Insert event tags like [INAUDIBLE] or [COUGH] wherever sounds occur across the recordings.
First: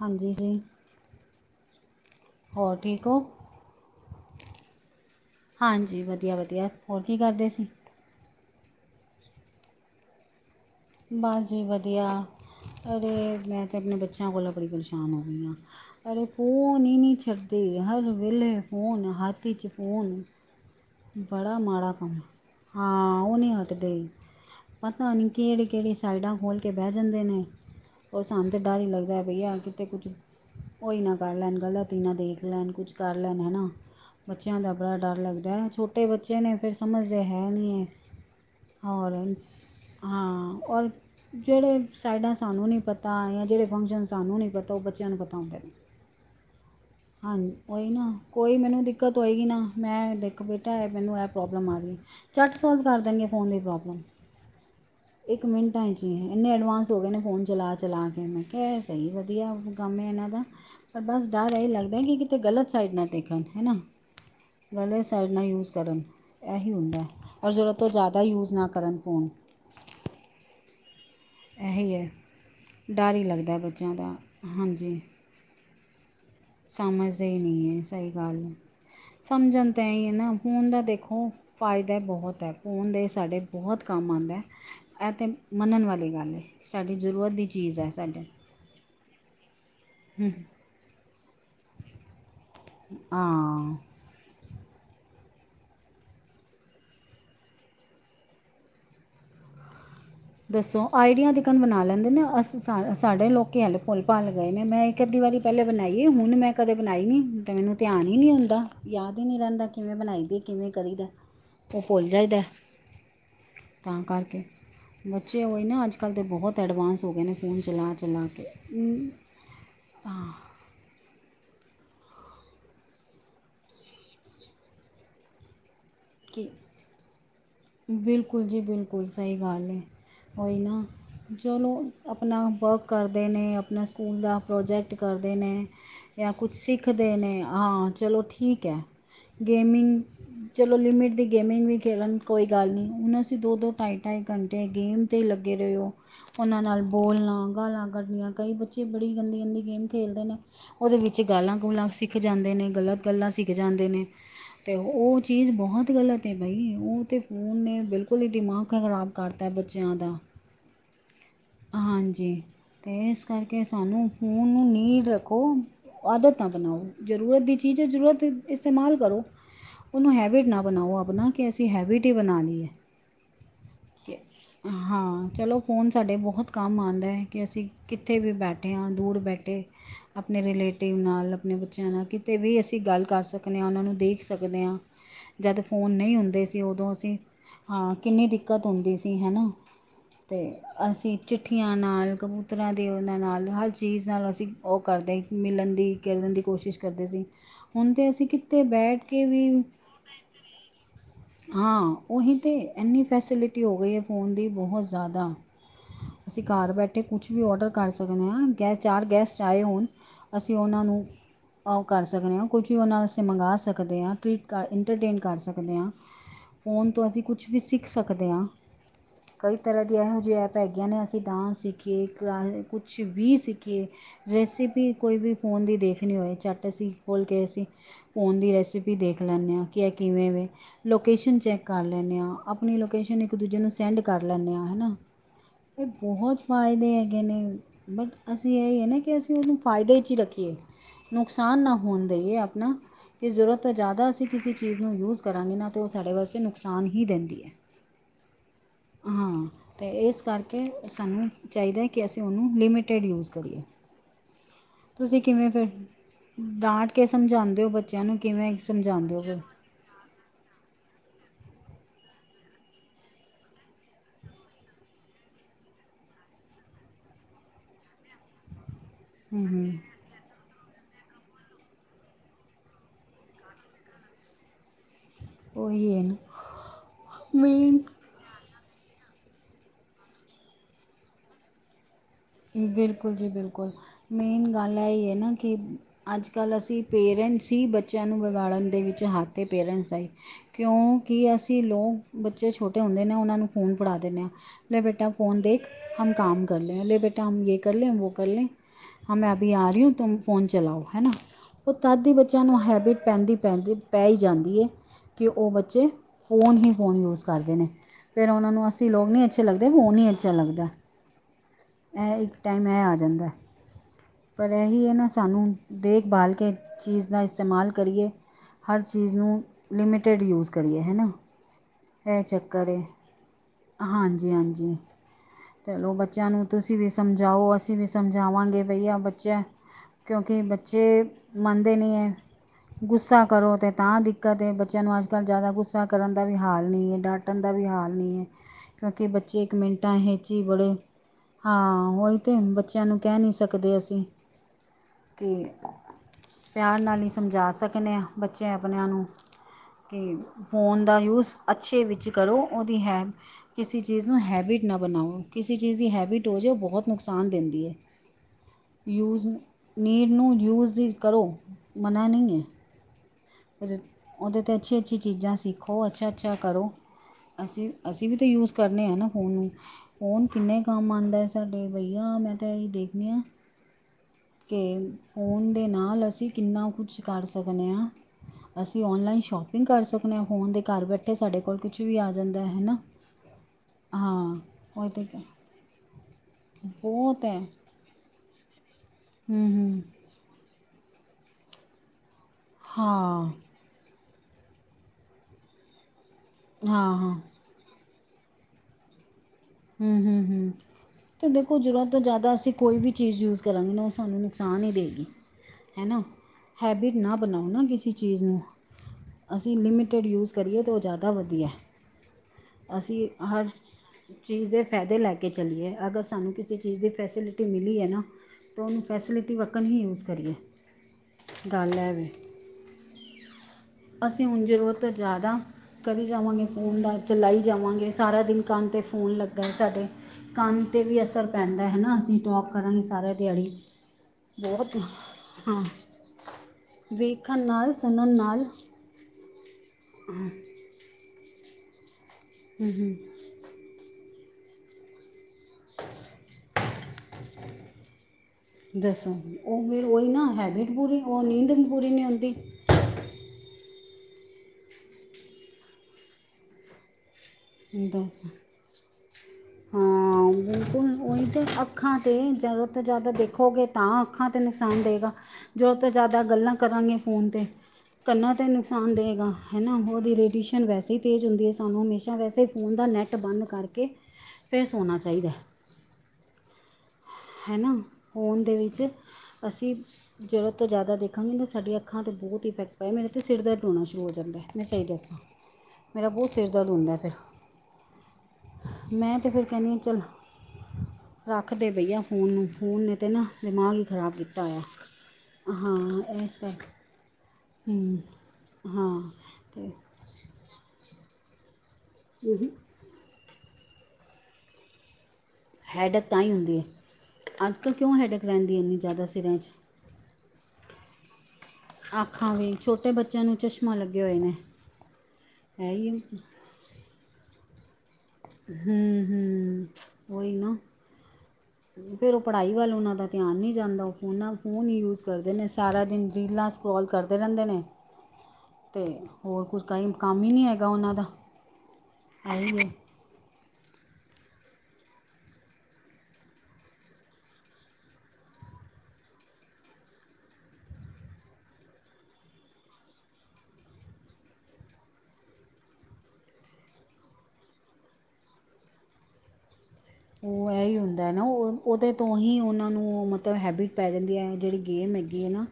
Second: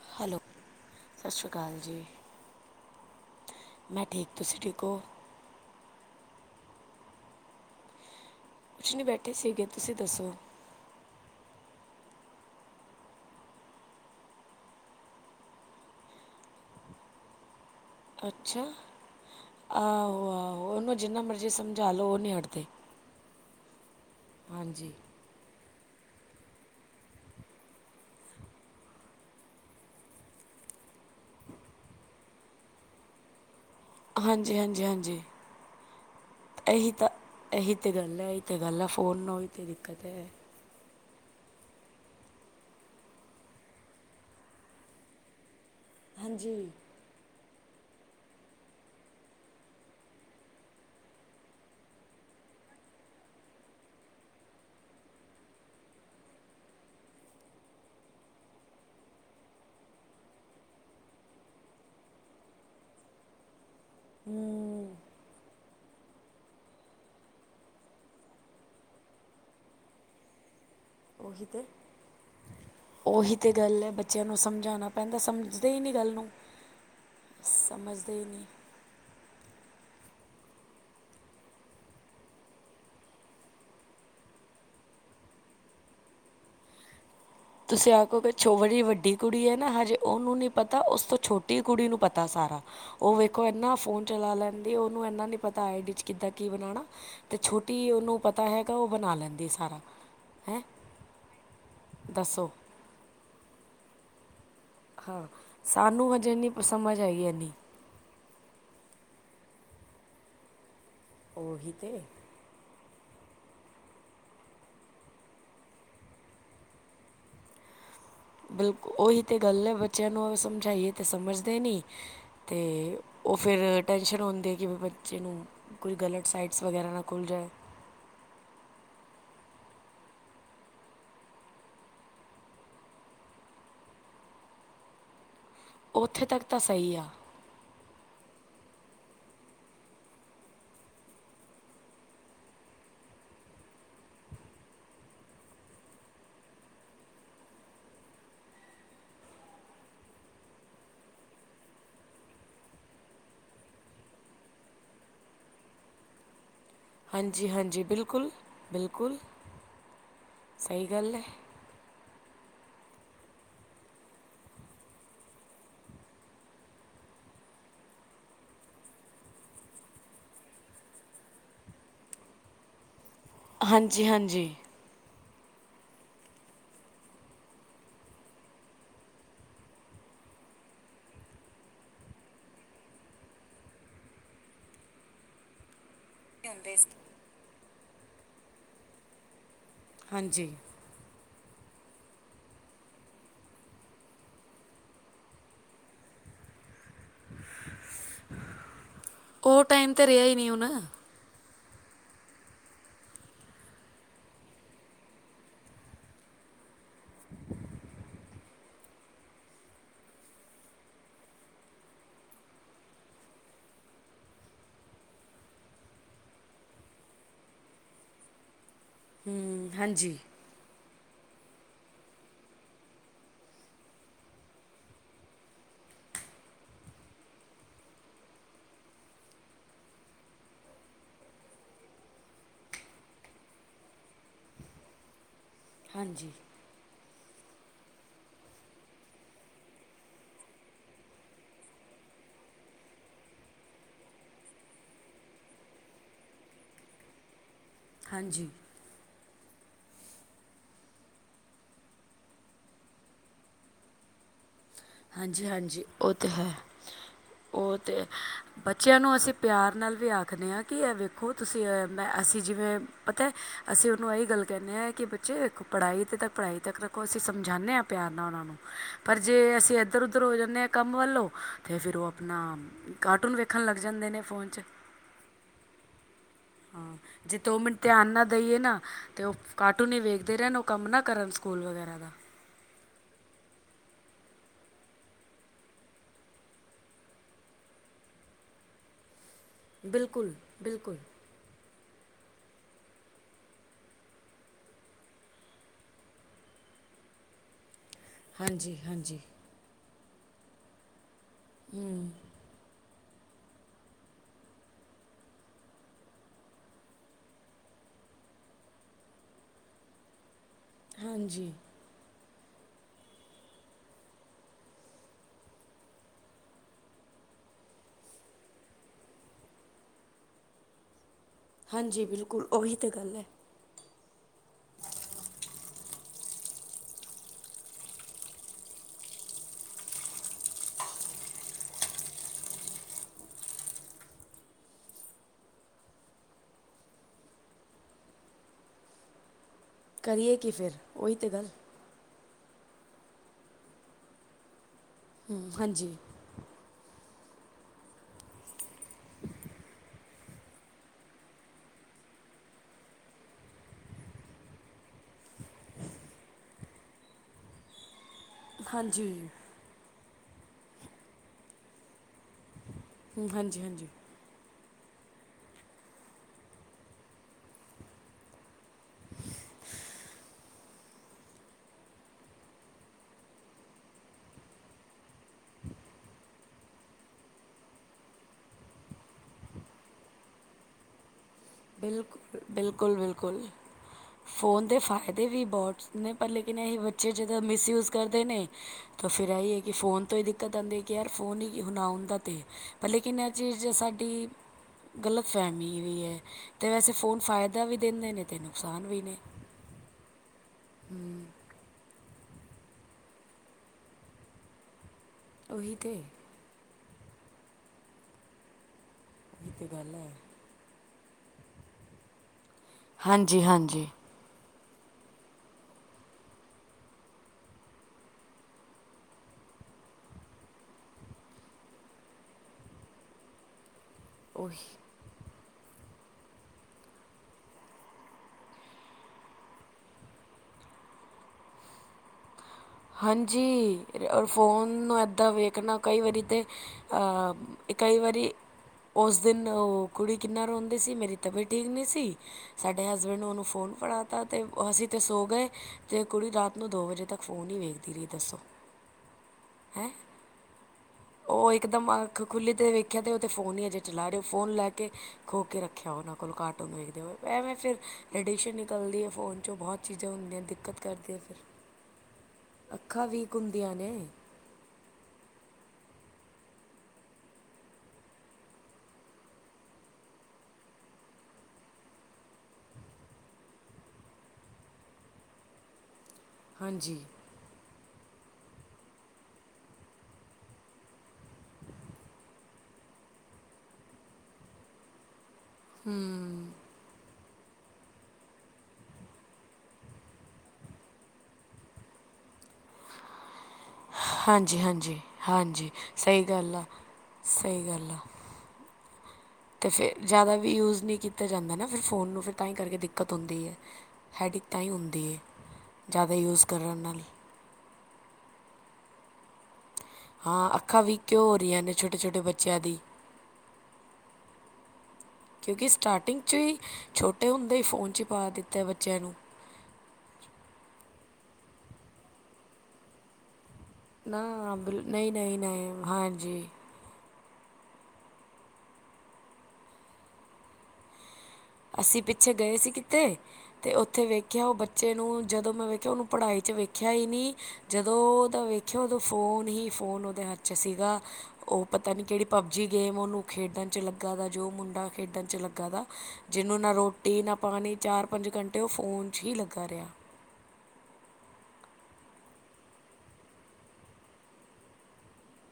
ਹਾਂਜੀ ਹੈਲੋ, ਜੀ ਸਸ਼੍ਰੀ ਕਾਲ ਜੀ। ਹੋਰ ਠੀਕ ਹੋ ਮੈ ਠੀਕ, ਤੁਸੀ ਠੀਕ ਓ? ਹਾਂਜੀ, ਵਧੀਆ-ਵਧੀਆ, ਹੋਰ ਕੀ ਕਰਦੇ ਸੀ? ਕੁਛ ਨੀ ਬੈਠੇ ਸੀਗੇ, ਤੁਸੀ‌ ਦੱਸੋ ਬਸ ਜੀ ਵਦਿਆ। ਅਰੇ ਮੈ ਤੇ ਅਪਨੇ ਬੱਚਿਆਂ ਕੋਲ ਬੋੜੀ ਪਰਸ਼ਾਨ ਹੋ ਗਈ ਆਂ, ਅਰੇ ਫੋਨ ਈ ਨੀ ਛੱਡ ਦੇ ਹਰ ਵੇਲੇ ਅੱਛਾ ਫੋਨ ਹੱਥ ਚ ਫੋਨ। ਆਹੋ ਆਹੋ ਉਨੂੰ ਜ ਬੜਾ ਮਾੜਾ ਕੰਮ ਹਾਂ, ਉਹ ਨਹੀਂ ਹਟਦੇ ਹਾਂਜੀ ਪਤਾ ਨਹੀਂ ਕਿਹੜੀ-ਕਿਹੜੀ ਸਾਈਡਾਂ ਖੋਲ੍ਹ ਕੇ ਬੈ ਜਾਂਦੇ ਨੇ। ਪਰ ਸਾਨੂੰ ਤੇ ਡਰ ਹੀਂ ਲਗਦਾ ਹੈ ਭਈਆ ਕਿਤੇ ਕੁਝ ਉਹੀ ਨਾ ਕਰ ਲੈਣ, ਗਲਤ ਹੀ ਨਾ ਦੇਖ ਲੈਣ, ਕੁਛ ਕਰ ਲੈਣ ਹੈਨਾ। ਹਾਂਜੀ ਬੱਚੇਆਂ ਦਾ ਹਾਂਜੀ ਬੜਾ ਡਰ ਹਾਂਜੀ ਲੱਗਦਾ ਐ ਛੋਟੇ ਬੱਚੇ ਨੇ, ਫੇਰ ਇਹੀ ਤਾਂ ਸਮਝਦੇ ਹੈ ਇਹੀ ਨੀ ਏ ਤਾਂ ਗੱਲ ਹੈ ਇਹੀ ਤਾਂ ਗੱਲ ਹੈ ਔਰ ਫ਼ੋਨ ਨੂੰ ਹੀ ਤਾਂ ਦਿੱਕਤ ਹੈ ਹਾਂ ਔਰ ਜੇਹੜੇ ਸਾਈਡਾਂ ਸਾਨੂੰ ਨਹੀ ਪਤਾ ਹੇਈਆ, ਜੇਹੜੇ ਫੰਕਸ਼ਨ ਸਾਨੂੰ ਨਹੀ ਪਤਾ, ੳਹ ਬੱਚੇਆਂ ਨੂੰ ਪਤਾ ਹੁੰਦੇ ਨੇ। ਹਂਜੀ। ਹਾਂਜ ਓਹੀ ਨਾ ਕੋਈ ਮੈਨੂੰ ਦਿੱਕਤ ਹੋਏਗੀ ਨਾ ਮੈਂ ਦੇ ਬੇਟਾ ਏਹ ਮੈਨੂੰ ਏਹ ਪ੍ਰੋਬਲਮ ਆ ਗਈ, ਚੱਟ ਸੋਲਵ ਕਰ ਦੇਨਗੇ ਫੋਨ ਤੇ ਪ੍ਰੋਬਲਮ। ਇੱਕ ਮਿੰਟਾ ਚ ਹੀ ਏਨੇ ਐਡਵਾਂਸ ਹੋ ਗਏ ਨੇ ਫੋਨ ਚਲਾ ਚਲਾ ਕੇ। ਮੈਂ ਕਿਹਾ ਏ ਸਹੀ ਵਧੀਆ ਕੰਮ ਏ ਏਨਾਂ ਦਾ। ਪਰ ਬਸ ਡਰ ਏਹੀ ਲੱਗਦਾ ਕਿ ਕਿਤੇ ਗਲਤ ਸਾਈਡ ਨਾ ਦੇਖਨ ਹੈਨਾ, ਗਲਤ ਯੂਸ ਕਰਨ ਏਹੀ ਹੁੰਦਾ ਔਰ ਜਰੂਰਤ ਤੋ ਜ਼ਿਆਦਾ ਯੂਸ ਨਾ ਕਰਨ ਫ਼ੋਨ। ੳਹੀ ਤੇ, ਇਹੀ ਹੈ ਡਰ ਹੀ ਉਹੀ ਤੇ ਲੱਗਦਾ ਗੱਲ ਏ, ਬੱਚਿਆਂ ਦਾ ਬੱਚੇਆਂ ਨੂੰ ਸਮਝਾਉਣਾ ਹਾਂਜੀ ਪੈਂਦਾ ਸਮਝ ਦੇ ਨੀ ਗੱਲ ਨੂੰ। ਸਮਝਦੇ ਹੀ ਨਈ ਏ ਸਹੀ ਸਮਝਦੇ ਹੀ ਗੱਲ ਨਹੀਂ ਏ, ਸਮਝਣ ਤਾਂ ਹੀ ਏ ਨਾ ਹੁਣ ਦਾ ਦੇਖੋ ਫ਼ਾਇਦੇ ਬਹੁਤ ਹੈ ਫੋਨ ਦੇ ਸਾਡੇ ਬਹੁਤ ਕੰਮ ਆਂਦਾ ਏਹ ਤੇ ਮੰਨਣ ਵਾਲੀ ਗੱਲ ਏ, ਸਾਡੀ ਜ਼ਰੂਰਤ ਦੀ ਚੀਜ਼ ਹੈ ਤੁਸੀਂ ਸਾਡੇ ਆਖੋਗੇ ਛੋ ਮੇਰੀ ਵੱਡੀ ਕੁੜੀ ਹੈ ਨਾ ਹਜੇ ੳਨੂੰ ਨੀ ਪਤਾ ੳਸ ਤੋਂ ਛੋਟੀ ਕੁੜੀ ਨੂੰ ਪਤਾ ਸਾਰਾ। ੳਹ ਵੇਖੋ ਹਾਂ ਏਨਾ ਫੋਨ ਚਲਾ ਲੈਂਦੀ ੳਨੂੰ ਏਨਾ ਨੀ ਪਤਾ ਆਈਡੀ ਚ ਕਿੱਦਾਂ ਕੀ ਬਣਾਨਾ ਤੇ ਛੋਟੀ ੳਨੂੰ ਪਤਾ ਹੈਗਾ, ੳਹ ਬਨਾ ਲੈਂਦੀ ਹੈ ਸਾਰਾ। ਹੈਂ ਦੱਸੋ ਆਈਡੀਆ ਤਿਕਨ ਬਣਾ ਲੈਂਦੇ ਨੇ ਦੱਸੋ ਅਸੀ ਸਾ ਸਾਡੇ ਲੋਕੀ ਅਲੇ ਭੁਲ ਭਲ ਗਏ ਨੇ ਮੈਂ ਇੱਕ ਅੱਧੀ ਹਾਂ ਵਾਰੀ ਪਹਲੇ ਬਨਾਈ ਏ, ਸਾਨੂੰ ਹਜੇ ਹੁਣ ਮੈਂ ਨਹੀਂ ਕਦੇ ਸਮਝ ਬਨਾਈ ਨੀ। ਆਈ ਹੁਨ ਇੰਨੀ ਤੇ ਮੈਨੂੰ ਧਿਆਨ ਹੀ ਨੀ ਹੁੰਦਾ, ਯਾਦ ਈ ਨੀ ਰਹੰਦਾ ਕਿਵੇਂ ਬਣਾਈ ਦੀ? ਕਿਵੇਂ ਕਰੀ ਦਾ? ਉਹੀ ੳਹ ਤੇ ਭੁਲ ਜਾਈ ਦਾ ਤੇ ਤਾਂ ਕਰਕੇ ਬੱਚੇ ਓਹੀ ਨਾ ਅੱਜ ਕਲ ਦੇ ਬਹੁਤ ਐਡਵਾਂਸ ਹੋ ਗਏ ਨੇ ਫੋਨ ਚਲਾ ਚਲਾ ਬਿਲਕੁ ਕੇ ੳਹੀ ਤੇ ਗੱਲ ਏ, ਬੱਚੇਆਂ ਨੂੰ ਅੱਗ ਸਮਝਾਈਏ ਤੇ ਸਮਝਦੇ ਨੀ। ਤੇ ੳਹ ਫੇਰ ਟੈਂਸ਼ਨ ਹੁੰਦੀ ਕਿ ਬੱਚੇ ਨੂੰ ਕੋਈ ਗਲਤ ਕਿ ਸਾਈਡਸ ਵਗੈਰਾ ਨਾ ਖੁੱਲ ਜਾਏ। ਬਿਲਕੁਲ ਜੀ ਬਿਲਕੁਲ। ਸਹੀ ਗੱਲ ਏ। ਓਹੀ ਨਾ ਜੋ ਲੋਕ ਅਪਨਾ ਵਰਕ ਕਰਦੇ ਨੇ, ਅਪਨਾ ਸਕੂਲ ਦਾ ਪ੍ਰੋਜੈਕਟ ਕਰਦੇ ਨੇ ਉੱਥੇ ਯਾ ਤੱਕ ਕੁਛ ਤਾਂ ਸਹੀ ਆ ਸਿੱਖਦੇ ਨੇ, ਹਾਂ ਚਲੋ ਠੀਕ ਏ। ਗੇਮਿੰਗ ਚਲੋ ਲਿਮਿਟ ਦੀ ਗੇਮਿੰਗ ਵੀ ਖੇਲਣ ਕੋਈ ਗੱਲ ਨੀ ਹੁਣ ਅਸੀ ਦੋ-ਦੋ, ਢਾਈ-ਢਾਈ ਘੰਟੇ ਗੇਮ ਤੇ ਲੱਗੇ ਰਹੇ ਹੋ ੳਨਾ ਨਾਲ ਬੋਲਣਾ, ਗਾਲਾਂ ਕਢਨੀਆਂ, ਕਈ ਬੱਚੇ ਬੜੀ ਗੰਦੀ- ਗੰਦੀ ਗੇਮ ਖੇਲਦੇ ਨੇ। ੳਦੇ ਵਿੱਚ ਗਾਲਾਂ ਗੂਲਾਂ ਸਿਖ ਜਾਂਦੇ ਨੇ, ਗਲਤ ਗੱਲਾਂ ਸਿਖ ਜਾਂਦੇ ਨੇ ਤੇ ੳਹ ਚੀਜ ਬੋਹਤ ਗਲਤ ਤੇ ਬਈ ਉਹ ਤੇ ਹਾਂਜੀ ਫੋਨ ਨੇ ਹਾਂਜੀ ਬਿਲਕੁਲ ਈ ਦਿਮਾਗ ਖ਼ਰਾਬ ਬਿਲਕੁਲ ਕਰਤਾ ਐ ਬੱਚੇਆਂ ਦਾ। ਸਹੀ ਗੱਲ ਐ। ਹਾਂਜੀ ਤੇ ਏਸ ਕਰਕੇ ਸਾਨੂੰ ਫੋਨ ਨੂੰ ਨੀਡ ਰੱਖੋ ਆਦਤ ਨਾ ਬਨਾਓ। ਜਰੂਰਤ ਦੀ ਚੀਜ਼ ਹੈ ਜਰੂਰਤ ਇਸਤੇਮਾਲ ਕਰੋ ੳਨੂੰ ਹੈਬਿਟ ਨਾ ਬਨਾਓ ਅਪਨਾ ਕਿ ਅਸੀ ਹੈਬਿਟ ਹੀ ਬਨਾ ਲਈਏ। ਹਾਂਜੀ ਹਾਂਜੀ। ਹਾਂ ਚਲੋ ਫੋਨ ਸਾਡੇ ਬੋ ਹਤ ਕੰਮ ਆਂਦਾ ਹੈ ਕਿ ਅਸੀਂ ਕਿੱਥੇ ਵੀ ਬੈਠੇ ਹਾਂ ਦੂਰ ਬੈਠੇ ਅਪਨੇ ਰਿਲੇਟਿਵ ਨਾਲ, ਅਪਨੇ ਬੱਚੇਆਂ ਨਾਲ, ਕਿਤੇ ਵੀ ਅਸੀ ਗੱਲ ਕਰ ਸਕਨੇ ਆਂ ੳਨਾਂ ਨੂੰ ਦੇਖ ਸਕਦੇ ਆਂ। ਜਦ ਫੋਨ ਨਈ ਹੁੰਦ ਦੇ ਸੀ ੳਦੋਂ ਅਸੀ ਹਾਂ ਕਿੰਨੀ ਦਿੱਕਤ ਹੁੰਦੀ ਸੀ ਹੈਨਾ ਤੇ ਹਾਂਜੀ ਅਸੀ ਚਿੱਠੀਆਂ ਨਾਲ, ਕਬੂਤਰਾਂ ਦੇ ੳਨਾ ਨਾਲ, ਹਰ ਚੀਜ਼ ਨਾਲ ਅਸੀ ੳਹ ਕਰਦੇ ਮਿਲਣ ਦੀ ਕਹਨ ਦੀ ਕੋਸ਼ਿਸ਼ ਕਰਦੇ ਸੀ ਹੁਣ ਤੇ ਅਸੀਂ ਕਿੱਥ ਬੈਠ ਕੇ ਵੀ ਉਹ ਟਾਈਮ ਤੇ ਰਿਹਾ ਹੀ ਨਹੀਂ ਹੁਣ ਹਾਂ ਉਹੀ ਤਾਂ ਇੰਨੀ ਫੈਸਿਲਿਟੀ ਹੋ ਗਈ ਹੈ, ਫੋਨ ਦੀ ਬਹੁਤ ਜ਼ਿਆਦਾ ਅਸੀਂ ਘਰ ਬੈਠੇ ਕੁਛ ਵੀ ਔਡਰ ਕਰ ਸਕਦੇ ਹਾਂ ਗੈ ਚਾਰ ਗੈਸਟ ਆਏ ਹੋਣ, ਅਸੀਂ ਉਹਨਾਂ ਨੂੰ ਉਹ ਕਰ ਸਕਦੇ ਹਾਂ, ਕੁਝ ਵੀ ਉਹਨਾਂ ਅਸੀਂ ਮੰਗਵਾ ਸਕਦੇ ਹਾਂ, ਟਵੀਟ ਕਰ ਇੰਟਰਟੇਨ ਕਰ ਸਕਦੇ ਹਾਂ ਫੋਨ ਤੋਂ ਅਸੀਂ ਕੁਛ ਵੀ ਸਿੱਖ ਸਕਦੇ ਹਾਂ, ਕਈ ਹਮ ਤਰ੍ਹਾਂ ਦੀ ਹਾਂਜੀ ਇਹੋ ਜਿਹੇ ਐਪ ਹੈਗੀਆਂ ਨੇਸੀਂ ਉੱਥੇ ਡਾਂਸ ਸਿੱਖੀਏ ਕਲਾਸ ਕੁਛ ਵੀ ਸਿੱਖੀਏ ਰੈਸਿਪੀ ਕੋਈ ਵੀ ਫ਼ੋਨ ਦੀ ਦੇਖ ਨਹੀਂ ਹੋਏ ਚੱਟ ਅਸੀਂ ਖੋਲ ਕੇ ਅਸੀਂ ਫਨ ਦੀ ਰੈਸਪੀ ਦੇਖ ਲੈਂਦੇ ਹਾਂ ਕਿ ਇਹ ਕਿਵੇਂ ਵ ਲੋਕੇਸ਼ਨ ਚੈੱਕ ਕਰ ਲੈਂਦੇ ਹਾਂ, ਆਪਣੀ ਲੋਕੇਸ਼ਨ ਇੱਕ ਦੂਜੇ ਨੂੰ ਸੈਂਡ ਕਰ ਲੈਂਦੇ ਹਾਂ ਹੈ ਨਾ ਇਹ ਹਾਂਜੀ ਬਹੁਤ ਫਾਇਦੇ ਹੈਗੇ ਅਗੇ ਨੇ ਬਟ ਅਸੀਂ ਇਹ ਹੈ ਨਾ ਕਿ ਅਸੀਂ ਉਹਨੂੰ ਫਾਇਦੇ ਹੀ ਰੱਖੀਏ ਨੁਕਸਾਨ ਨਾ ਹੋਣ ਦੇਈਏ, ਆਪਣਾ ਕਿ ਜ਼ਰੂਰਤ ਤਾਂ ਜ਼ਿਆਦਾ ਅਸੀਂ ਕਿਸੇ ਚੀਜ਼ ਨੂੰ ਯੂਜ਼ ਕਰਾਂਗੇ ਨਾ ਤਾਂ ਉਹ ਸਾਡੇ ਵਾਸਤੇ ਨੁਕਸਾਨ ਹੀ ਦਿੰਦੀ ਹੈ। ਹਾਂਜੀ। ਹਾਂ ਅਤੇ ਇਸ ਕਰਕੇ ਕਿ ਸਾਨੂੰ ਚਾਹੀਦਾ, ਕਿ ਅਸੀਂ ਉਹਨੂੰ ਲਿਮਿਟਿਡ ਯੂਜ ਕਰੀਏ ਤੁਸੀਂ ਹਾਂਜੀ ਕਿਵੇਂ ਫਿਰ ਹਾਂਜੀ ਉਹ ਤਾਂ ਹੈ ਡਾਂਟ ਕੇ ਸਮਝਾਉਂਦੇ ਹੋ, ਉਹ ਬੱਚਿਆਂ ਤਾਂ ਨੂੰ ਕਿਵੇਂ ਬੱਚਿਆਂ ਨੂੰ ਸਮਝਾਉਂਦੇ ਹੋ ਅਸੀਂ ਫਿਰ ਪਿਆਰ ਨਾਲ ਵੀ ਆਖਦੇ ਹਾਂ, ਕਿ ਇਹ ਵੇਖੋ ਤੁਸੀਂ ਮੈਂ ਅਸੀਂ ਜਿਵੇਂ ਪਤਾ ਹੈ, ਅਸੀਂ ਉਹਨੂੰ ਇਹੀ ਗੱਲ ਕਹਿੰਦੇ ਹਾਂ ਕਿ ਬ ਦੇੋ ਪੜ੍ਹਾਈ ਤੇ ਤ ਪੜ੍ਹਾਈ ਤੱਕ ਰੱਖੋ, ਅਸੀਂ ਸਮਝਾਉਂਦੇ ਹਾਂ ਪਿਆਰ ਨਾਲ ਉਹਨਾਂ ਨੂੰ ਪਰ ਜੇ ਹੂੰ ਅਸੀਂ ਹੂੰ ਇੱਧਰ -ਉੱਧਰ ਹੋ ਜਾਂਦੇ ਆ ਕੰਮ ਵੱਲੋਂ ਤੇ ਫੇਰ ਉਹ ਆਪਣਾ ਕਾਰਟੂਨ ਵੇਖਣ ਲੱਗ ਜਾਂਦੇ ਨੇ ਫੋਨ ਉਹ ਹੀਏ ਹਾਂ ਜੇ ਦੋ ਮਿੰਨਟ ਧਿਆਨ ਨਾ ਦਈਏ ਨਾ ਅਤੇ ਉਹ ਕਾਰਟੂਨ ਹੀ ਵੇਖਦੇ ਰਹਿਣ, ਉਹ ਕੰਮ ਨਾ ਕਰਨ ਸਕੂਲ ਵਗੈਰਾ ਦਾ ਬਿਲਕੁਲ ਜੀ ਬਿਲਕੁਲ ਮੇਨ ਗੱਲ ਆ ਇਹ ਹੈ ਨਾ ਕਿ ਅੱਜ -ਕੱਲ੍ਹ ਅਸੀਂ ਪੇਰੈਂਟਸ ਹੀ ਬੱਚਿਆਂ ਨੂੰ ਵਿਗਾੜਨ ਦੇ ਵਿੱਚ ਹੱਥ ਅਤੇ ਪੇਰੈਂਟਸ ਦਾਹੀਂ ਬਿਲਕੁਲ ਬਿਲਕੁਲ ਕਿਉਂਕਿ, ਅਸੀਂ ਲੋਕ ਬੱਚੇ ਛੋਟੇ ਹੁੰਦੇ ਨੇ ਉਹਨਾਂ ਨੂੰ ਫੋਨ ਪੜ੍ਹਾ ਦਿੰਦੇ ਹਾਂ ਲੈ ਬੇਟਾ ਫੋਨ ਦੇਖ, ਹਮ ਕੰਮ ਕਰ ਲੇ ਲੇ ਬੇਟਾ ਯ ਕਰ ਲੇ ਉਹ ਕਰ ਲੇ ਹਾਂਜੀ ਹਾਂਜੀ ਹੈਂ ਅਭੀ ਆ ਰਹੀ ਹ ਤੁ ਫੋਨ ਚਲਾਓ ਹੈ ਨਾ ਉਹ ਤਦ ਹੀ ਬੱਚਿਆਂ ਨੂੰ ਹੈਬਿਟ ਪੈਂਦੀ- ਪੈਂਦੀ ਪੈ ਹੀ ਜਾਂਦੀ ਹੈ। ਕਿ ਉਹ ਬੱਚੇ ਫ਼ੋਨ ਹੀ ਫ਼ੋਨ ਯੂਜ ਕਰਦੇ ਨੇ ਫਿਰ ਉਹਨਾਂ ਨੂੰ ਅਸੀਂ ਲੋਕ ਨਹੀਂ ਅੱਛੇ ਲੱਗਦੇ ਉਹ ਨਹੀਂ ਅੱਛਾ ਲਗਦਾ। ਹਾਂਜੀ। ਇਹ ਇੱਕ ਟਾਈਮ ਇਹ ਆ ਜਾਂਦਾ। ਪਰ ਇਹੀ ਹੈ ਨਾ ਸਾਨੂੰ ਦੇਖਭਾਲ ਕੇ ਚੀਜ਼ ਦਾ ਇਸਤੇਮਾਲ ਕਰੀਏ। ਹਰ ਚੀਜ਼ ਨੂੰ ਲਿਮਿਟਿਡ ਯੂਜ ਕਰੀਏ ਹੈ ਨਾ ਹਾਂਜੀ, ਇਹ ਬਿਲਕੁਲ ਚੱਕਰ ਉਹੀ ਤਾਂ ਗੱਲ ਹੈ ਹਾਂਜੀ -ਹਾਂਜੀ। ਚਲੋ ਬੱਚਿਆਂ ਨੂੰ ਤੁਸੀਂ ਵੀ ਸਮਝਾਓ, ਅਸੀਂ ਵੀ ਸਮਝਾਵਾਂਗੇ ਬਈਆ ਬੱਚਾ ਕਿਉਂਕਿ ਬੱਚੇ ਮੰਨਦੇ ਨਹੀਂ ਹੈ। ਗੁੱਸਾ ਕਰੋ ਅਤੇ ਤਾਂ ਦਿੱਕਤ ਹੈ, ਬੱਚਿਆਂ ਨੂੰ ਅੱਜ -ਕੱਲ੍ਹ ਜ਼ਿਆਦਾ ਗੁੱਸਾ ਕਰਨ ਦਾ ਵੀ ਹਾਲ ਨਹੀਂ ਹੈ ਡਾਟਨ ਡਟਣ ਦਾ ਵੀ ਹਾਲ ਨਹੀਂ ਹੈ, ਕਿਉਂਕਿ ਬੱਚੇ ਇੱਕ ਮਿੰਟਾਂ ਹੇਚ ਕਰੀਏ ਹੀ ਕੀ ਫਿਰ ਬੜੇ ਉਹੀ ਤਾਂ ਗੱਲ ਹਾਂ ਉਹੀ ਅਤੇ ਬੱਚਿਆਂ ਨੂੰ ਕਹਿ ਨਹੀਂ ਸਕਦੇ ਅਸੀਂ ਹੂੰ ਕਿ ਹਾਂਜੀ ਪਿਆਰ ਨਾਲ ਹੀ ਸਮਝਾ ਸਕਨੇ ਆਂ ਬੱਚੇ ਆਪਣਿਆਂ ਨੂੰ ਕਿ ਫੋਨ ਦਾ ਯੂਜ਼ ਅੱਛੇ ਵਿੱਚ ਕਰੋ, ਉਹਦੀ ਹੈ ਕਿਸੀ ਚੀਜ਼ ਨੂੰ ਹੈਬਿਟ ਨਾ ਬਣਾਓ ਕਿਸੀ ਚੀਜ਼ ਦੀ ਹੈਬਿਟ ਹੋ ਜਾਯੇ ਉਹ ਬਹੁਤ ਨੁਕਸਾਨ ਦਿੰਦੀ ਹੈ ਹਾਂਜੀ ਯੂਜ਼ ਨੀਰ ਨੂੰ ਯੂਜ਼ ਕਰੋ ਮਨਾ ਨਹੀਂ ਹੈ ਹੂੰ ਹਾਂਜੀ ਹਾਂਜੀ ਉਹਦੇ 'ਤੇ ਅੱਛੀ-ਅੱਛੀ ਚੀਜ਼ਾਂ ਸਿੱਖੋ ਅੱਛਾ- ਅੱਛਾ ਕਰੋ। ਅਸੀਂ ਅਸੀਂ ਵੀ ਤੇ ਯੂਜ ਕਰਨੇ ਆਂ ਨਾ ਫੋਨ ਨੂੰ। ਫੋਨ ਕਿੰਨੇ ਕੰਮ ਆਉਂਦਾ ਸਾਡੇ ਬਈਆ, ਮੈਂ ਤਾਂ ਇਹੀ ਦੇਖਨੀ ਆਂ। ਕਿ ਫ਼ੋਨ ਦੇ ਨਾਲ ਅਸੀਂ ਕਿੰਨਾ ਕੁਛ ਕਰ ਸਕਨੇ ਆਂ। ਅਸੀਂ ਔਨਲਾਈਨ ਸ਼ੋਪਿੰਗ ਕਰ ਸਕਨੇ ਆਂ, ਫੋਨ ਦੇ ਘਰ ਬੈਠੇ ਸਾਡੇ ਕੋਲ। ਕੁਛ ਵੀ ਆ ਬਿਲਕੁਲ, ਜਾਂਦਾ ਹੈ ਨਾ ਬਿਲਕੁਲ, ਬਿਲਕੁਲ ਹਾਂ ਫੋਨ ਦੇ ਉਹ ਤਾਂ ਕ- ਫਾਇਦੇ ਵੀ ਬਹੁਤ। ਨਹੀਂ ਪਰ ਲੇਕਿਨ ਇਹ ਬੱਚੇ ਬਹੁਤ ਹੈ ਜਦੋਂ ਮਿਸਯੂਜ ਕਰਦੇ ਨੇ ਤਾਂ ਫਿਰ ਹੂੰ ਇਹ ਹੈ ਕਿ ਹੂੰ ਫੋਨ ਤੋਂ ਹੀਖਦੇ। ਕਦੇ ਗਰ ਫੋਨ ਹੀ ਨਾ ਹੁੰਦਾ ਤੇ ਪਰ ਲੇਕਿਨ ਹਾਂ ਅੱਜੇ। ਸਾਡੀ ਗਲਤ ਫਹਿਮੀ ਵੀ ਐ, ਤੇ ਹਾਂ ਵੈਸੇ ਹਾਂ ਫੋਨ ਫਾਇਦਾ। ਫੈਯਦਾ ਵੀ ਦਿੰਦੇ ਨੇ, ਤੇ ਨੁਕਸਾਨ ਵੀ ਨੇ। ਹੂ ਹੂ ਹੂ ਤੇ ਦੇਖੋ ਜਰਾਤ ਤੋਂ ਜ਼ਿਆਦਾ ਅਸੀਂ ਕੋਈ ਵੀ ਚੀਜ਼ ਯੂਜ ਕਰਾਂਗੇ, ਨਾ ਉਹ ਸਾਨੂੰ ਨੁਕਸਾਨ ਹੀ ਦੇਵੇਗੀ ਉਹੀ ਹੈ ਤਾਂ ਨਾ। ਹੈਬਿਟ ਨਾ ਬਣਾਓ ਨਾ ਕਿਸੇ ਚੀਜ਼ ਨੂੰ। ਉਹੀ ਅਸੀਂ ਤਾਂ ਗੱਲ ਲਿਮੀਟਡ ਹੈ ਯੂਜ ਕਰੀਏ ਤਾਂ ਉਹ ਜ਼ਿਆਦਾ ਵਧੀਆ ਅਸੀਂ ਹਾਂਜੀ ਹਰ। ਹਾਂਜੀ ਚੀਜ਼ ਦੇ ਫਾਇਦੇ ਲੈ ਕੇ ਚਲੀਏ, ਅਗਰ ਸਾਨੂੰ ਕਿਸੇ ਚੀਜ਼ ਦੀ ਫੈਸਿਲਿਟੀ ਮਿਲੀ ਹੈ ਨਾ। ਤੇ ਉਹਨੂੰ ਫੈਸਿਲਿਟੀ ਵੱਕਣ ਹੀ ਯੂਜ਼ ਕਰੀਏ। ਗੱਲ ਐ ਵੈ ਅਸੀਂ ਉਝ ਉਹੀ ਜ਼ਰੂਰਤ ਤੋ ਜ਼ਿਆਦਾ। ਕਰੀ ਜਾਵਾਂਗੇ ਫੋਨ ਦਾ ਚਲਾਈ ਜਾਵਾਂਗੇ, ਸਾਰਾ ਦਿਨ ਕੰਨ 'ਤੇ ਫ਼ੋਨ ਲੱਗਾ ਸਾਡੇ। ਕੰਨ 'ਤੇ ਵੀ ਅਸਰ ਪੈਂਦਾ ਹੈ ਨਾ ਅਸੀਂ। ਟੋਕ ਕਰਾਂਗੇ ਸਾਰਾ ਦਿਹਾੜੀ ਹਾਂਜੀ ਫੋਨ ਬਹੁਤ ਨੂੰ ਏਦਾਂ ਹਾਂ ਵੇਖਣਾ ਕਈ ਵਾਰੀ ਤੇ। ਹਾਂ ਵੇਖਣ ਨਾਲ ਕਈ ਸੁਣਨ ਵਾਰੀ। ਨਾਲ ਉਸ ਦਿਨ ਉਹ ਕੁੜੀ ਕਿੰਨਾ ਰੋਂਦੀ ਸੀ, ਮੇਰੀ ਤਬੀਅਤ ਠੀਕ ਨਹੀਂ ਸੀ, ਸਾਡੇ ਹਸਬੈਂਡ ਨੂੰ ਉਹਨੂੰ ਫੋਨ। ਫੜਾ ਤਾ ਤੇ ਅਸੀਂ ਤੇ ਸੋ ਗਏ, ਤੇ ਕੁੜੀ ਰਾਤ ਨੂੰ ਦੋ ਵਜੇ ਤੱਕ ਫ਼ੋਨ ਹੀ ਵੇਖਦੀ ਰਹੀ ਦੱਸੋ। ਦੱਸੋ ਉਹ ਫੇਰ ਹੈਂ ਉਹ ਨਾ ਹੈਬਿਟ ਪੂਰੀ ਉਹ ਨੀਂਦ ਵੀ ਪੂਰੀ ਨਹੀਂ ਹੁੰਦੀ। ਕਹਿੰਦੇ ਉਹ ਤੇ‌‌ ਜੇ ਚਲਾ ਰਹੇ ਹੋ ਫੋਨ ਲੈ ਕੇ ਖੋਹ ਕੇ ਰੱਖਿਆ ਉਹਨਾਂ ਕੋਲੋ, ਕਾਰਟੂਨ ਵੇਖਦੇ ਹੋਏ। ਐਵੈ ਫਿਰ ਦੱਸ ਰੇਡੀਏਸ਼ਨ ਨਿਕਲਦੀ ਹੈ ਫੋਨ 'ਚੋਂ ਬਹੁਤ ਚੀਜ਼ਾਂ ਹਾਂ ਹੁੰਦੀਆਂ ਦਿੱਕਤ ਬਿਲਕੁਲ ਕਰਦੀ ਹੈ ਉਹੀ ਫਿਰ। ਤੇ ਅੱਖਾਂ ਤੇ ਜ਼ਰੂਰਤ ਤੋ ਅੱਖਾਂ ਜਯਾਦਾ ਵੀਕ ਦੇਖੋਗੇ ਹੁੰਦੀਆਂ ਨੇ ਤਾਂ ਅੱਖਾਂ। ਤੇ ਨੁਕਸਾਨ ਦੇਵੇਗਾ ਜੋ ਤੋਂ ਜ਼ਿਆਦਾ ਗੱਲਾਂ ਕਰਾਂਗੇ ਫੋਨ ਤੇ। ਕੰਨਾਂ 'ਤੇ ਨੁਕਸਾਨ ਦੇਵੇਗਾ ਹੈ, ਨਾ ਉਹਦੀ ਰੇਡੀਏਸ਼ਨ ਵੈਸੇ ਹੀ ਤੇਜ਼ ਹੁੰਦੀ ਹੈ ਸਾਨੂੰ ਹਮੇਸ਼ਾ। ਜਾਂ ਵੈਸੇ ਫੋਨ ਦਾ ਨੈੱਟ ਬੰਦ ਕਰਕੇ ਫਿਰ ਸੋਣਾ ਚਾਹੀਦਾ। ਹਾਂਜੀ। ਹੈਨਾ ਫੋਨ ਦੇ ਵਿੱਚ ਅਸੀਂ। ਜ਼ਰੂਰਤ ਤੋਂ ਜ਼ਿਆਦਾ ਦੇਖਾਂਗੀ ਨਾ ਸਾਡੀ ਅੱਖਾਂ 'ਤੇ ਬਹੁਤ ਇਫੈਕਟ ਪਾਇਆ, ਮੇਰੇ ਤਾਂ ਸਿਰ ਦਰਦ ਹੋਣਾ ਸ਼ੁਰੂ ਹੋ ਜਾਂਦਾ ਮੈਂ ਸਹੀ ਦੱਸਾਂ। ਮੇਰਾ ਬਹੁਤ ਸਿਰ ਦਰਦ ਹੁੰਦਾ ਫਿਰ। ਮੈਂ ਤੇ ਫੇਰ ਕਹਿੰਦੀ ਹਾਂ ਚੱਲ ਰੱਖ ਦੇ ਬਈ ਆ। ਹੁਣ, ਫੋਨ ਨੇ ਤਾਂ ਨਾ ਦਿਮਾਗ ਹੀ ਖ਼ਰਾਬ ਕੀਤਾ ਹਾਂਜੀ ਹੋਇਆ ਹਾਂਜੀ ਹਾਂਜੀ ਹਾਂ ਸਹੀ ਇਸ ਗੱਲ। ਆ ਸਹੀ ਗੱਲ ਆ ਹ ਹਾਂ ਅਤੇ। [UNINTELLIGIBLE] ਜ਼ਿਆਦਾ ਵੀ ਯੂਜ਼ ਨਹੀਂ ਕੀਤਾ ਜਾਂਦਾ ਨਾ ਫਿਰ ਫੋਨ ਨੂੰ ਫਿਰ ਤਾਂ ਹੀ ਕਰਕੇ ਦੇਖ। ਦਿੱਕਤ ਹੁੰਦੀ ਹੈ, ਹੈਡਏਕ ਤਾਂ ਹੀ ਹੁੰਦੀ ਹੈ ਹੈਡਕ ਜ਼ਿਆਦਾ ਤਾਂ ਹੀ ਯੂਜ਼ ਹੁੰਦੀ ਹੈ ਕਰਨ ਨਾਲ। ਅੱਜ ਕੱਲ ਕਿਉਂ ਹੈੇਡਕ ਰਹਿੰਦੀ ਇੰਨੀ ਜ਼ਿਆਦਾ ਸਿਰਾ 'ਚ? ਹਾਂ, ਅੱਖਾਂ ਵੀਕ ਕਿਉਂ ਹੋ ਰਹੀਆਂ ਨੇ? ਛੋਟੇ ਛੋਟੇ ਆਖਾਂ ਵੀ ਬੱਚਿਆਂ ਦੀ ਛੋਟੇ ਬੱਚਿਆਂ ਨੂੰ ਚਸ਼ਮਾ ਲੱਗੇ ਹੋਏ ਨੇ। ਕਿਉਂਕਿ ਹੈ ਹੀ ਹੈ। ਸਟਾਰਟਿੰਗ ਚ ਵੀ ਛੋਟੇ ਹੁੰਦੇ ਫੋਨ ਵਿੱਚ‌ ਚ ਪਾ ਦਿੱਤਾ ਬੱਚਿਆਂ ਹਮ ਨੂੰ ਹਮ [INAUDIBLE] ਉਹੀ ਨਾ ਫਿਰ ਉਹ ਪੜ੍ਹਾਈ ਵੱਲ ਉਹਨਾਂ ਦਾ ਧਿਆਨ ਨਹੀਂ ਜਾਂਦਾ, ਉਹ- ਫੋਨਾਂ ਨਾ ਫੋਨ ਹੀ ਬਿਲ ਯੂਜ ਨਹੀਂ ਕਰਦੇ ਨਹੀਂ ਨੇ ਨਹੀਂ ਸਾਰਾ ਦਿਨ ਹਾਂਜੀ ਰੀਲਾਂ ਸਕਰੋਲ ਕਰਦੇ ਰਹਿੰਦੇ ਨੇ, ਤੇ ਹੋਰ ਕੁਛ ਕਈ ਕੰਮ ਹੀ ਨਹੀਂ ਹੈਗਾ ਉਹਨਾਂ ਦਾ। ਅਸੀਂ ਪਿੱਛੇ ਗਏ ਆਹੀ ਸੀ ਹੈ ਕਿਤੇ ਤੇ ਉੱਥੇ ਵੇਖਿਆ ਉਹ ਬੱਚੇ ਨੂੰ ਜਦੋਂ ਮੈਂ ਵੇਖਿਆ ਉਹਨੂੰ ਪੜ੍ਹਾਈ 'ਚ ਵੇਖਿਆ ਹੀ ਨਹੀਂ। ਜਦੋਂ ਉਹਦਾ ਵੇਖਿਆ ਉਦੋਂ ਫੋਨ ਹੀ ਫ਼ੋਨ ਉਹਦੇ ਹੱਥ 'ਚ ਸੀਗਾ ਉਹ ਪਤਾ ਨਹੀਂ ਕਿਹੜੀ ਪਬਜੀ ਗੇਮ ਉਹਨੂੰ ਖੇਡਣ 'ਚ ਲੱਗਾ ਦਾ ਜੋ ਮੁੰਡਾ ਖੇਡਣ 'ਚ ਲੱਗਾ ਦਾ ਜਿਹਨੂੰ ਨਾ ਰੋਟੀ, ਨਾ ਪਾਣੀ, ਚਾਰ- ਪੰਜ ਘੰਟੇ ਉਹ ਫ਼ੋਨ 'ਚ ਹੀ ਲੱਗਾ ਰਿਹਾ। ਉਹ ਐ ਹੀ ਹੁੰਦਾ ਨਾ ਉਹ ਉਹਦੇ ਤੋਂ ਹੀ ਉਹਨਾਂ ਨੂੰ ਮਤਲਬ ਹੈਬਿਟ ਪੈ ਜਾਂਦੀ ਹੈ, ਜਿਹੜੀ ਗੇਮ ਹੈਗੀ ਗੇ ਨਾ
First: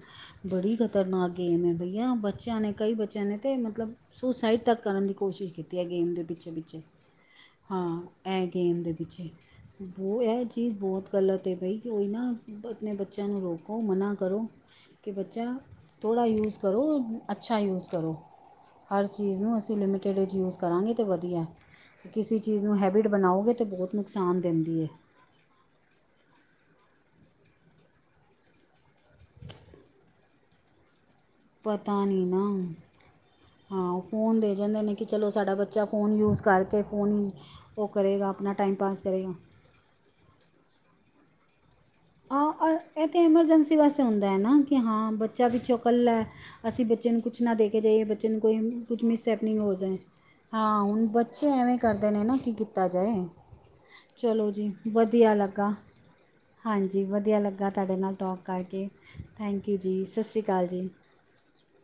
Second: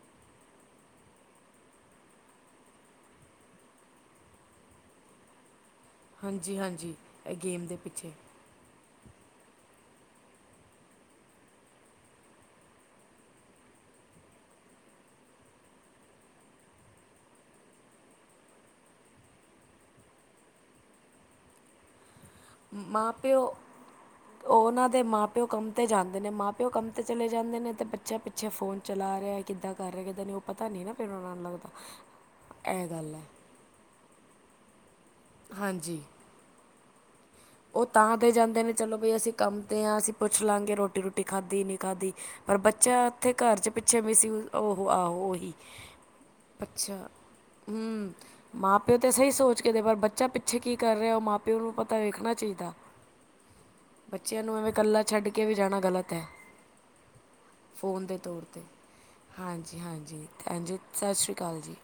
ਬੜੀ ਖਤਰਨਾਕ ਗੇਮ ਹੈਈਆ ਬੱਚਿਆਂ ਨੇ ਕਈ ਬੱਚਿਆਂ ਨੇ ਤਾਂ ਮਤਲਬ ਸੁਸਾਈਡ ਤੱਕ ਕਰਨ ਦੀ ਕੋਸ਼ਿਸ਼ ਕੀਤੀ ਹੈ, ਗੇਮ ਦੇ ਹਾਂਜੀ ਪਿੱਛੇ-ਪਿੱਛੇ ਹਾਂਜੀ ਇਹ ਗੇਮ ਦੇ ਹਾਂ ਪਿੱਛੇ ਇਹ ਗੇਮ ਦੇ [UNINTELLIGIBLE] ਬੋ ਇਹ ਚੀਜ਼ ਬਹੁਤ ਗਲਤ ਹੈ ਬਈ ਕੋਈ ਨਾ ਆਪਣੇ ਬੱਚਿਆਂ ਨੂੰ ਰੋਕੋ ਮਨਾ ਕਰੋ ਕਿ ਬੱਚਾ ਥੋੜ੍ਹਾ ਯੂਜ ਕਰੋ ਅੱਛਾ ਯੂਜ ਕਰੋ। ਹਰ ਚੀਜ਼ ਨੂੰ ਅਸੀਂ ਲਿਮਿਟਿਡ ਵਿੱਚ ਯੂਜ ਕਰਾਂਗੇ ਤੇ ਵਧੀਆ ਹੈ। ਕਿਸੇ ਚੀਜ਼ ਨੂੰ ਹੈਬਿਟ ਮਾਂ ਬਣਾਓਗੇ ਪਿਓ ਤੇ ਬਹੁਤ ਨੁਕਸਾਨ ਦਿੰਦੀ ਉਹਨਾਂ ਹੈ ਦੇ ਮਾਂ-ਪਿਓ ਕੰਮ ਤੇ ਜਾਂਦੇ ਨੇ ਮਾਂ-ਪਿਓ ਕੰਮ ਤੇ ਚਲੇ ਜਾਂਦੇ ਨੇ, ਤੇ' ਬੱਚਾ ਪਿੱਛੇ ਫੋਨ ਚਲਾ ਰਿਹਾ ਕਿੱਦਾਂ ਕਰ ਰਿਹਾ ਕਿਦਾਂ ਨਹੀਂ ਪਤਾ ਨਹੀਂ ਨਾ ਫਿਰ ਓਹਨਾ ਨੂੰ ਲੱਗਦਾ, ਪਤਾ ਨਹੀਂ ਨਾ ਇਹ ਗੱਲ ਹੈ। ਹਾਂ, ਉਹ ਫੋਨ ਦੇ ਜਾਂਦੇ ਨੇ ਕਿ ਚਲੋ ਸਾਡਾ ਬੱਚਾ ਹਾਂਜੀ ਫ਼ੋਨ ਯੂਜ ਕਰਕੇ ਫ਼ੋਨ ਹੀ ਉਹ ਤਾਂ ਕਰੇਗਾ ਦੇ ਆਪਣਾ ਜਾਂਦੇ ਨੇ ਟਾਈਮ ਚਲੋ ਪਾਸ ਬਈ ਅਸੀਂ ਕਰੇਗਾ ਕੰਮ ਤੇ ਹਾਂ ਅਸੀਂ ਪੁੱਛ ਲਵਾਂਗੇ ਰੋਟੀ ਰੋਟੀ ਖਾਧੀ ਨੀ ਖਾਦੀ ਪਰ ਹਾਂ ਬੱਚਾ ਇਹ ਤਾਂ ਓਥੇ ਘਰ ਚ' ਐਮਰਜੈਂਸੀ ਪਿੱਛੇ ਵਾਸਤੇ ਮਿਸ ਹੁੰਦਾ ਹੈ ਨਾ ਕਿ ਹੋ ਹਾਂ ਆਹੋ ਬੱਚਾ ਓਹੀ ਵਿੱਚੋਂ ਇਕੱਲਾ ਹੈ ਅਸੀਂ ਅੱਛਾ! ਬੱਚੇ ਨੂੰ ਕੁਛ ਨਾ ਦੇ ਕੇ ਜਾਈਏ ਹਮ ਬੱਚੇ ਨੂੰ ਕੋਈ ਮਾਂ ਪਿਓ ਕੁਝ ਤੇ ਸਹੀ ਮਿਸਹੈਪਨਿੰਗ ਸੋਚ ਕੇ ਹੋ ਤੇ ਪਰ ਜਾਏ ਬੱਚਾ ਪਿੱਛੋ ਪੱਛੇ ਕੀ ਹਾਂ ਕਰ ਹੁਣ ਰਿਹਾ, ਉਹ ਮਾਂ ਬੱਚੇ ਪਿਓ ਨੂੰ ਐਵੇਂ ਪਤਾ ਕਰਦੇ ਨੇ ਵੇਖਣਾ ਨਾ ਕੀ ਚਾਹੀਦਾ, ਕੀਤਾ ਜਾਏ ਬੱਚਿਆਂ ਚਲੋ ਨੂੰ ਐਵੇਂ ਜੀ ਕੱਲਾ ਛੱਡ ਵਧੀਆ ਕੇ ਵੀ ਲੱਗਾ ਜਾਣਾ ਗ਼ਲਤ ਐ। ਹਾਂਜੀ ਵਧੀਆ ਲੱਗਾ ਤੁਹਾਡੇ ਫੋਨ ਨਾਲ ਦੇ ਟੋਕ ਤੌਰ ਤੇ, ਕਰਕੇ ਥੈਂਕ ਯੂ ਜੀ ਸਤਿ ਸ਼੍ਰੀ ਅਕਾਲ ਹਾਂਜੀ-ਹਾਂਜੀ-ਹਾਂਜੀ ਜੀ ਸਤਿ ਸ੍ਰੀ ਅਕਾਲ ਜੀ।